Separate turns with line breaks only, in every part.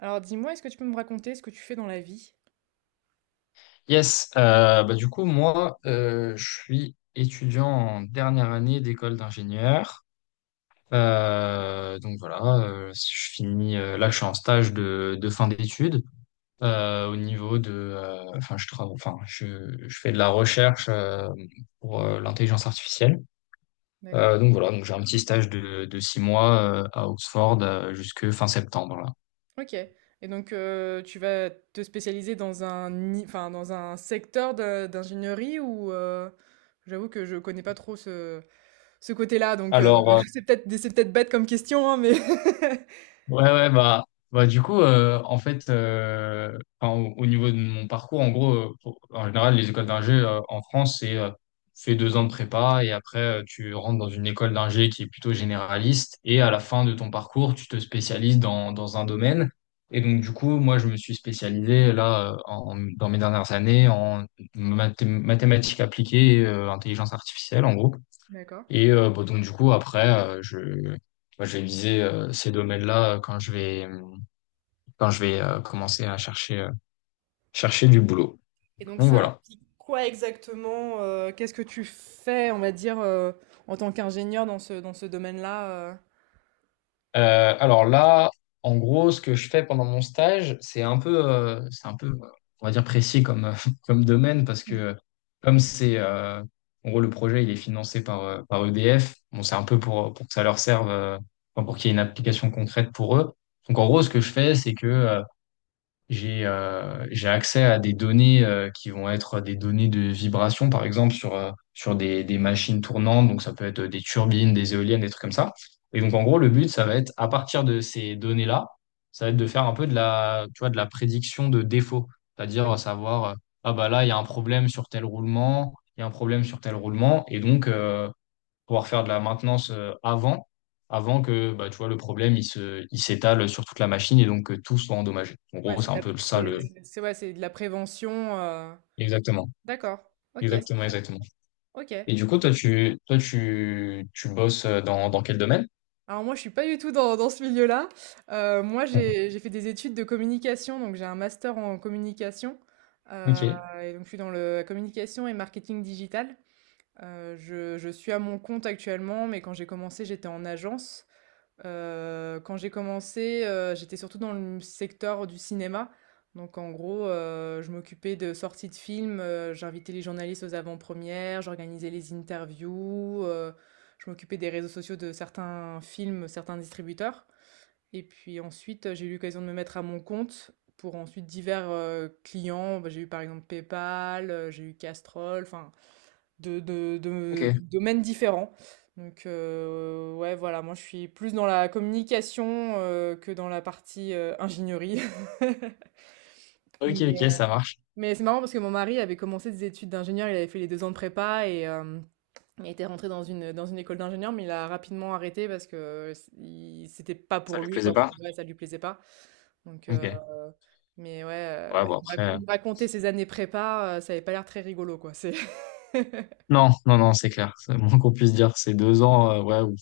Alors dis-moi, est-ce que tu peux me raconter ce que tu fais dans la vie?
Yes, bah du coup, moi, je suis étudiant en dernière année d'école d'ingénieur. Donc voilà, si je finis, là, je suis en stage de fin d'études, au niveau de, enfin, je travaille, enfin, je fais de la recherche, pour l'intelligence artificielle.
D'accord.
Donc voilà, donc j'ai un petit stage de 6 mois , à Oxford, jusque fin septembre là.
Ok. Et donc tu vas te spécialiser dans un, enfin, dans un secteur d'ingénierie ou j'avoue que je connais pas trop ce, ce côté-là, donc
Alors.
c'est peut-être bête comme question, hein, mais
Ouais, ouais, bah du coup, en fait, enfin, au niveau de mon parcours, en gros, en général, les écoles d'ingé, en France, c'est, tu fais 2 ans de prépa et après, tu rentres dans une école d'ingé qui est plutôt généraliste et à la fin de ton parcours, tu te spécialises dans un domaine. Et donc, du coup, moi, je me suis spécialisé là, dans mes dernières années, en mathématiques appliquées, et intelligence artificielle, en gros.
D'accord.
Et, bon, donc du coup après, je moi, je vais viser, ces domaines-là, quand je vais, commencer à chercher, chercher du boulot.
Et donc
Donc
ça
voilà.
implique quoi exactement? Qu'est-ce que tu fais, on va dire, en tant qu'ingénieur dans ce domaine-là?
Alors là, en gros, ce que je fais pendant mon stage, c'est un peu, on va dire précis comme, comme domaine parce que comme c'est en gros le projet il est financé par, par EDF. Bon c'est un peu pour que ça leur serve, enfin, pour qu'il y ait une application concrète pour eux. Donc en gros, ce que je fais, c'est que, j'ai accès à des données, qui vont être des données de vibration, par exemple, sur des machines tournantes. Donc, ça peut être des turbines, des éoliennes, des trucs comme ça. Et donc, en gros, le but, ça va être, à partir de ces données-là, ça va être de faire un peu tu vois, de la prédiction de défaut. C'est-à-dire, savoir, ah bah là, il y a un problème sur tel roulement, il y a un problème sur tel roulement. Et donc, pouvoir faire de la maintenance, avant que bah, tu vois, le problème il s'étale sur toute la machine et donc que tout soit endommagé. En
Ouais,
gros,
c'est
c'est
de
un
la,
peu ça le.
c'est- ouais, c'est de la prévention.
Exactement,
D'accord. Ok, c'est
exactement, exactement.
OK.
Et du coup, toi, tu bosses, dans quel domaine?
Alors moi, je suis pas du tout dans ce milieu-là. Moi,
Mhm.
j'ai fait des études de communication, donc j'ai un master en communication, heu
Ok,
et donc je suis dans le communication et marketing digital. Je suis à mon compte actuellement, mais quand j'ai commencé, j'étais en agence. Quand j'ai commencé, j'étais surtout dans le secteur du cinéma. Donc en gros, je m'occupais de sorties de films, j'invitais les journalistes aux avant-premières, j'organisais les interviews, je m'occupais des réseaux sociaux de certains films, certains distributeurs. Et puis ensuite, j'ai eu l'occasion de me mettre à mon compte pour ensuite divers, clients. Bah, j'ai eu par exemple PayPal, j'ai eu Castrol, enfin de
ok,
domaines différents. Donc, ouais, voilà, moi je suis plus dans la communication que dans la partie ingénierie.
ok,
Mais,
ok,
euh,
ça marche.
mais c'est marrant parce que mon mari avait commencé des études d'ingénieur, il avait fait les deux ans de prépa et il était rentré dans une école d'ingénieur, mais il a rapidement arrêté parce que c'était pas
Ça
pour
lui
lui,
plaisait
quoi.
pas?
Ouais, ça lui plaisait pas. Donc,
Ok. Ouais,
mais ouais,
bon,
il me rac-
après.
il me racontait ses années prépa, ça avait pas l'air très rigolo, quoi.
Non, non, non, c'est clair. C'est le moins qu'on puisse dire. C'est 2 ans, ouais,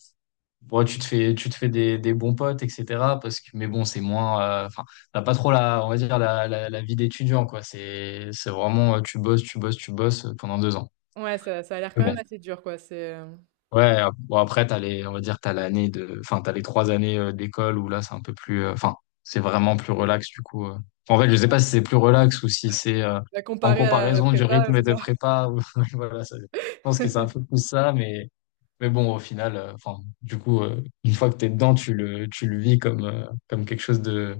ouais, tu te fais des bons potes, etc. Parce que, mais bon, c'est moins. Enfin, t'as pas trop la, on va dire, la vie d'étudiant, quoi. C'est vraiment, tu bosses, tu bosses, tu bosses, pendant 2 ans.
Ouais, ça a l'air
Mais
quand
bon.
même assez dur, quoi.
Ouais, bon, après, t'as les, on va dire, t'as l'année de. Enfin, t'as les 3 années , d'école où là, c'est un peu plus. Enfin, c'est vraiment plus relax, du coup. En fait, je sais pas si c'est plus relax ou si c'est,
Bah,
en
comparé à la
comparaison du
prépa,
rythme
c'est
de
ça?
prépa. Voilà, je pense que c'est un peu plus ça, mais. Mais bon, au final, enfin, du coup, une fois que t'es dedans, tu le vis comme, comme quelque chose de,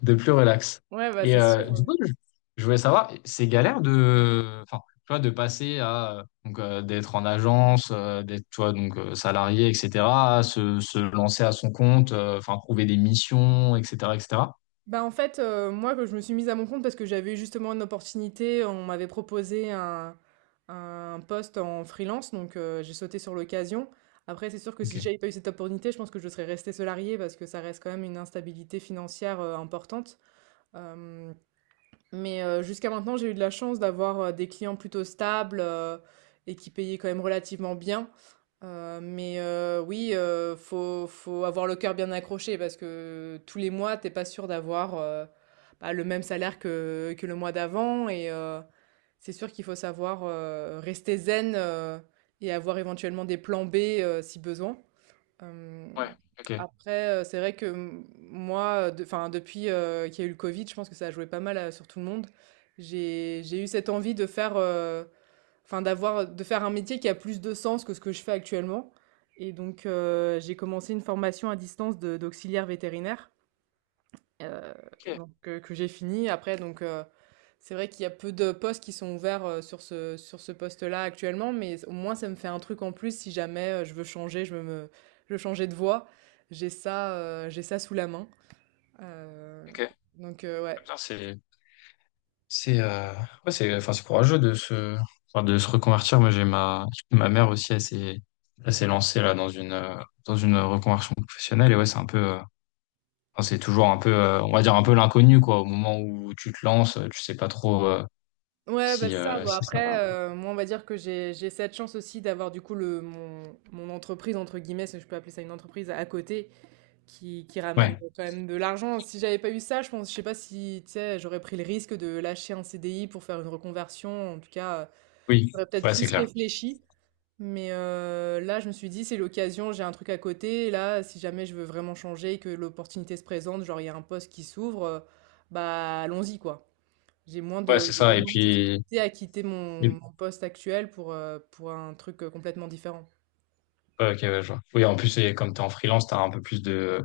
de plus relax.
Ouais, bah,
Et
c'est sûr,
euh,
ouais.
du coup, je voulais savoir, c'est galère de, enfin, tu vois, de passer à, donc, d'être en agence, d'être, tu vois, donc, salarié, etc., à se lancer à son compte, enfin, trouver des missions, etc., etc.
Bah, en fait, moi, quand je me suis mise à mon compte parce que j'avais eu justement une opportunité, on m'avait proposé un poste en freelance, donc j'ai sauté sur l'occasion. Après, c'est sûr que
Ok.
si j'avais pas eu cette opportunité, je pense que je serais restée salariée parce que ça reste quand même une instabilité financière, importante, hem Mais jusqu'à maintenant, j'ai eu de la chance d'avoir des clients plutôt stables et qui payaient quand même relativement bien. Mais oui, faut avoir le cœur bien accroché parce que tous les mois, t'es pas sûr d'avoir bah, le même salaire que le mois d'avant. Et c'est sûr qu'il faut savoir rester zen et avoir éventuellement des plans B si besoin.
Ouais,
Hem,
ok.
après, c'est vrai que, m moi, enfin, depuis, qu'il y a eu le Covid, je pense que ça a joué pas mal, sur tout le monde. J'ai eu cette envie de faire, enfin d'avoir de faire un métier qui a plus de sens que ce que je fais actuellement, et donc j'ai commencé une formation à distance de d'auxiliaire vétérinaire. Heu,
Ok,
donc, que j'ai fini. Après donc c'est vrai qu'il y a peu de postes qui sont ouverts, sur ce poste-là actuellement, mais au moins ça me fait un truc en plus si jamais, je veux changer de voie. J'ai ça, j'ai ça sous la main. Heu,
ok.
donc, ouais.
Putain, C'est ouais, c'est enfin c'est courageux de se enfin, de se reconvertir. Moi j'ai ma mère aussi, elle s'est lancée là dans une reconversion professionnelle. Et ouais, c'est un peu, enfin, c'est toujours un peu, on va dire un peu l'inconnu, quoi, au moment où tu te lances, tu sais pas trop,
Ouais, bah, c'est ça. Bon
si ça va.
après, moi on va dire que j'ai cette chance aussi d'avoir du coup le mon mon «entreprise» entre guillemets, si je peux appeler ça une entreprise, à côté, qui qui ramène
Ouais.
quand même de l'argent. Si j'avais pas eu ça, je pense, je sais pas si, tu sais, j'aurais pris le risque de lâcher un CDI pour faire une reconversion. En tout cas,
Oui.
j'aurais peut-être
Ouais, c'est
plus
clair.
réfléchi. Mais là, je me suis dit, c'est l'occasion, j'ai un truc à côté. Et là, si jamais je veux vraiment changer, que l'opportunité se présente, genre il y a un poste qui s'ouvre, bah allons-y, quoi. J'ai moins
Ouais,
de,
c'est
j'ai
ça. Et
moins de
puis
difficultés à quitter mon,
et-
mon poste actuel pour un truc complètement différent.
ouais, OK, ouais, je vois. Oui, en plus, c'est comme tu es en freelance, tu as un peu plus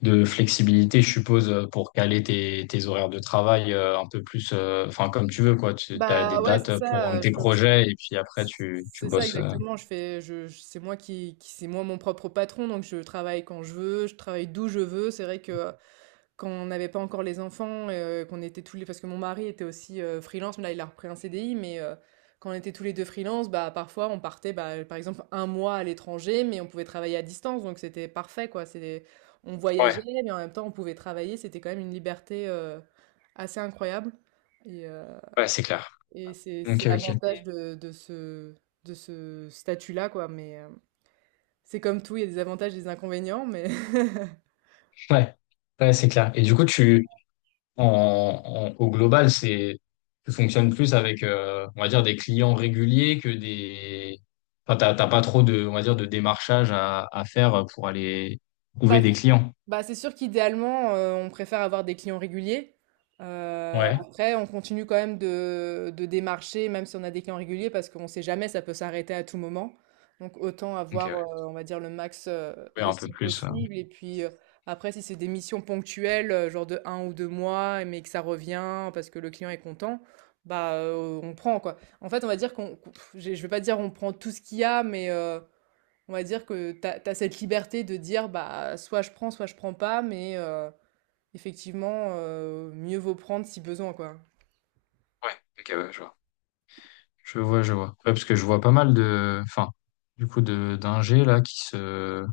de flexibilité, je suppose, pour caler tes horaires de travail, un peu plus, enfin, comme tu veux, quoi. Tu as des
Bah ouais, c'est
dates pour
ça.
tes projets et puis après, tu
C'est ça
bosses.
exactement, je fais je c'est moi qui c'est moi mon propre patron, donc je travaille quand je veux, je travaille d'où je veux. C'est vrai que quand on n'avait pas encore les enfants, qu'on était tous les parce que mon mari était aussi, freelance, mais là il a repris un CDI, mais quand on était tous les 2 freelance, bah, parfois on partait, bah, par exemple un mois à l'étranger, mais on pouvait travailler à distance, donc c'était parfait quoi. C'est on voyageait,
Ouais,
mais en même temps on pouvait travailler, c'était quand même une liberté, assez incroyable, et
ouais, c'est clair.
c'est
Ok, ok.
l'avantage de ce statut-là, quoi. Mais c'est comme tout, il y a des avantages et des inconvénients.
Ouais, ouais, c'est clair. Et du coup, en, au global, tu fonctionnes plus avec, on va dire, des clients réguliers que des, enfin, t'as pas trop de, on va dire, de démarchage à faire pour aller trouver
Bah,
des clients.
Bah, c'est sûr qu'idéalement, on préfère avoir des clients réguliers. Heu,
Ouais.
Après, on continue quand même de démarcher, même si on a des clients réguliers, parce qu'on ne sait jamais, ça peut s'arrêter à tout moment. Donc autant
Ok,
avoir,
ouais.
on va dire, le max,
Ouais,
de
un peu
clients
plus.
possible et puis, après, si c'est des missions ponctuelles, genre de un ou 2 mois, mais que ça revient parce que le client est content, bah, on prend, quoi. En fait, on va dire qu'on, j'ai je ne vais pas dire on prend tout ce qu'il y a, mais, on va dire que tu t'as cette liberté de dire bah soit je prends pas, mais effectivement, mieux vaut prendre si besoin, quoi.
Ouais, ok, ouais, je vois. Je vois, je vois. Ouais, parce que je vois pas mal de, enfin, du coup, de d'ingés là qui se,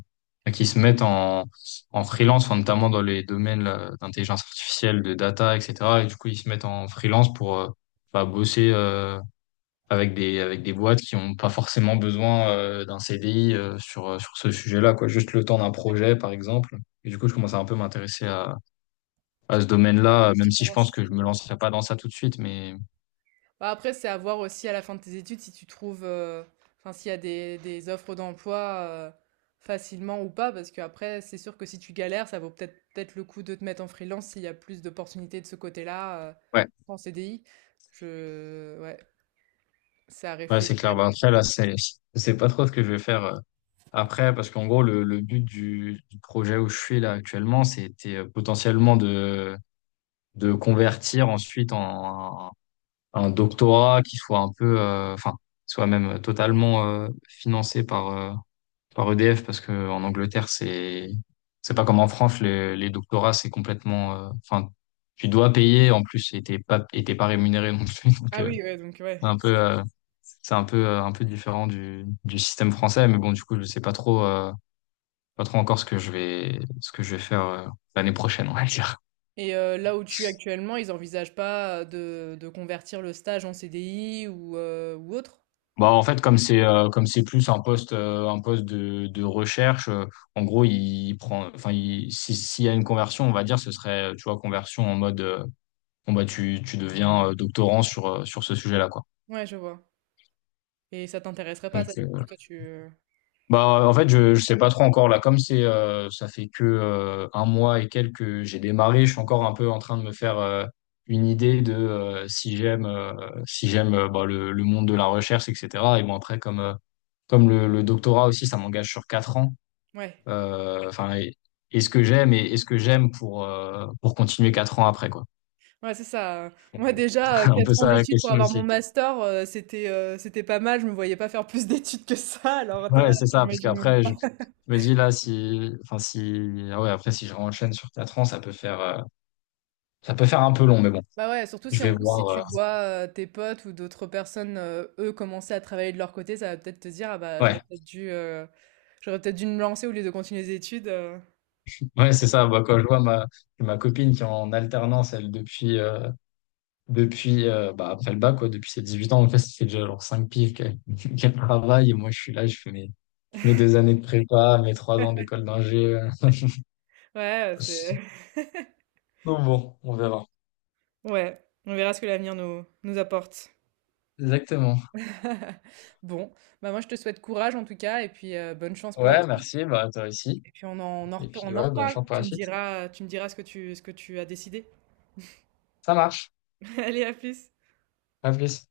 bah, qui se mettent en freelance, enfin, notamment dans les domaines là, d'intelligence artificielle, de data, etc. Et du coup, ils se mettent en freelance pour, bah, bosser, avec des boîtes qui ont pas forcément besoin, d'un CDI , sur ce sujet-là, quoi. Juste le temps d'un projet, par exemple. Et du coup, je commence à un peu m'intéresser à
Tu-
ce domaine-là,
tu
même si je pense
commences-
que je me lancerai pas dans ça tout de suite, mais
Bah, après, c'est à voir aussi à la fin de tes études si tu trouves, enfin, s'il y a des offres d'emploi euh, facilement ou pas, parce qu'après, c'est sûr que si tu galères, ça vaut peut-être le coup de te mettre en freelance s'il y a plus d'opportunités de ce côté-là
ouais.
qu'en CDI. Ouais, c'est à
Ouais, c'est clair.
réfléchir.
Ben, après, là, je sais pas trop ce que je vais faire, après, parce qu'en gros, le but du projet où je suis là actuellement, c'était, potentiellement de convertir ensuite en un doctorat qui soit un peu, enfin, soit même totalement, financé par, par EDF, parce que en Angleterre, c'est pas comme en France, les doctorats, c'est complètement, enfin, tu dois payer, en plus, et t'es pas rémunéré non plus. Donc,
Ah oui, ouais, donc
c'est
ouais.
un peu, euh, c'est un peu différent du système français, mais bon, du coup, je sais pas trop, pas trop encore ce que je vais, faire, l'année prochaine, on va dire.
Et là où tu es actuellement, ils envisagent pas de convertir le stage en CDI ou autre?
Bah, en fait, comme c'est plus un poste de recherche, en gros, il prend, enfin, il, si, s'il y a une conversion, on va dire, ce serait, tu vois, conversion en mode, bon, bah, tu deviens, doctorant sur, sur ce sujet-là, quoi.
Ouais, je vois. Et ça t'intéresserait pas
Donc,
ça du coup? Toi tu
bah, en fait, je sais pas trop encore là. Ça fait que, un mois et quelques que j'ai démarré, je suis encore un peu en train de me faire, une idée de, si j'aime, bah, le monde de la recherche, etc. Et bon après, comme le doctorat aussi, ça m'engage sur 4 ans.
ouais.
Enfin, est-ce que j'aime et est-ce que j'aime pour, pour continuer 4 ans après, quoi.
Ouais, c'est ça, moi déjà,
Un peu
4 ans
ça, la
d'études pour
question
avoir mon
aussi.
master, c'était pas mal, je me voyais pas faire plus d'études que ça, alors
Ouais,
toi,
c'est ça, parce
j'imagine même
qu'après
pas.
je me dis là, si, enfin si, ah ouais, après, si je renchaîne sur 4 ans, ça peut faire. Ça peut faire un peu long, mais bon,
Bah, ouais, surtout
je
si en
vais
plus si
voir.
tu vois, tes potes ou d'autres personnes, eux commencer à travailler de leur côté, ça va peut-être te dire: «Ah bah, j'aurais
Ouais,
peut-être dû, heu, j'aurais peut-être dû me lancer au lieu de continuer les études»,
ouais, c'est ça. Bah, quand je vois ma copine qui est en alternance, elle, depuis, bah, après le bac, quoi, depuis ses 18 ans, en fait, ça fait déjà genre 5 piges qu'elle qu'elle travaille. Et moi, je suis là, je fais mes 2 années de prépa, mes 3 ans d'école d'ingé.
Ouais, c'est
Donc bon, on verra.
ouais, on verra ce que l'avenir nous apporte.
Exactement.
Bon, bah, moi je te souhaite courage en tout cas et puis, bonne chance pour la
Ouais,
suite
merci, bah, toi aussi.
et puis
Et puis,
on en
ouais, bonne
reparle.
chance pour
Tu
la
me
suite.
diras, tu me diras ce que tu as décidé.
Ça marche.
Allez, à plus.
À plus.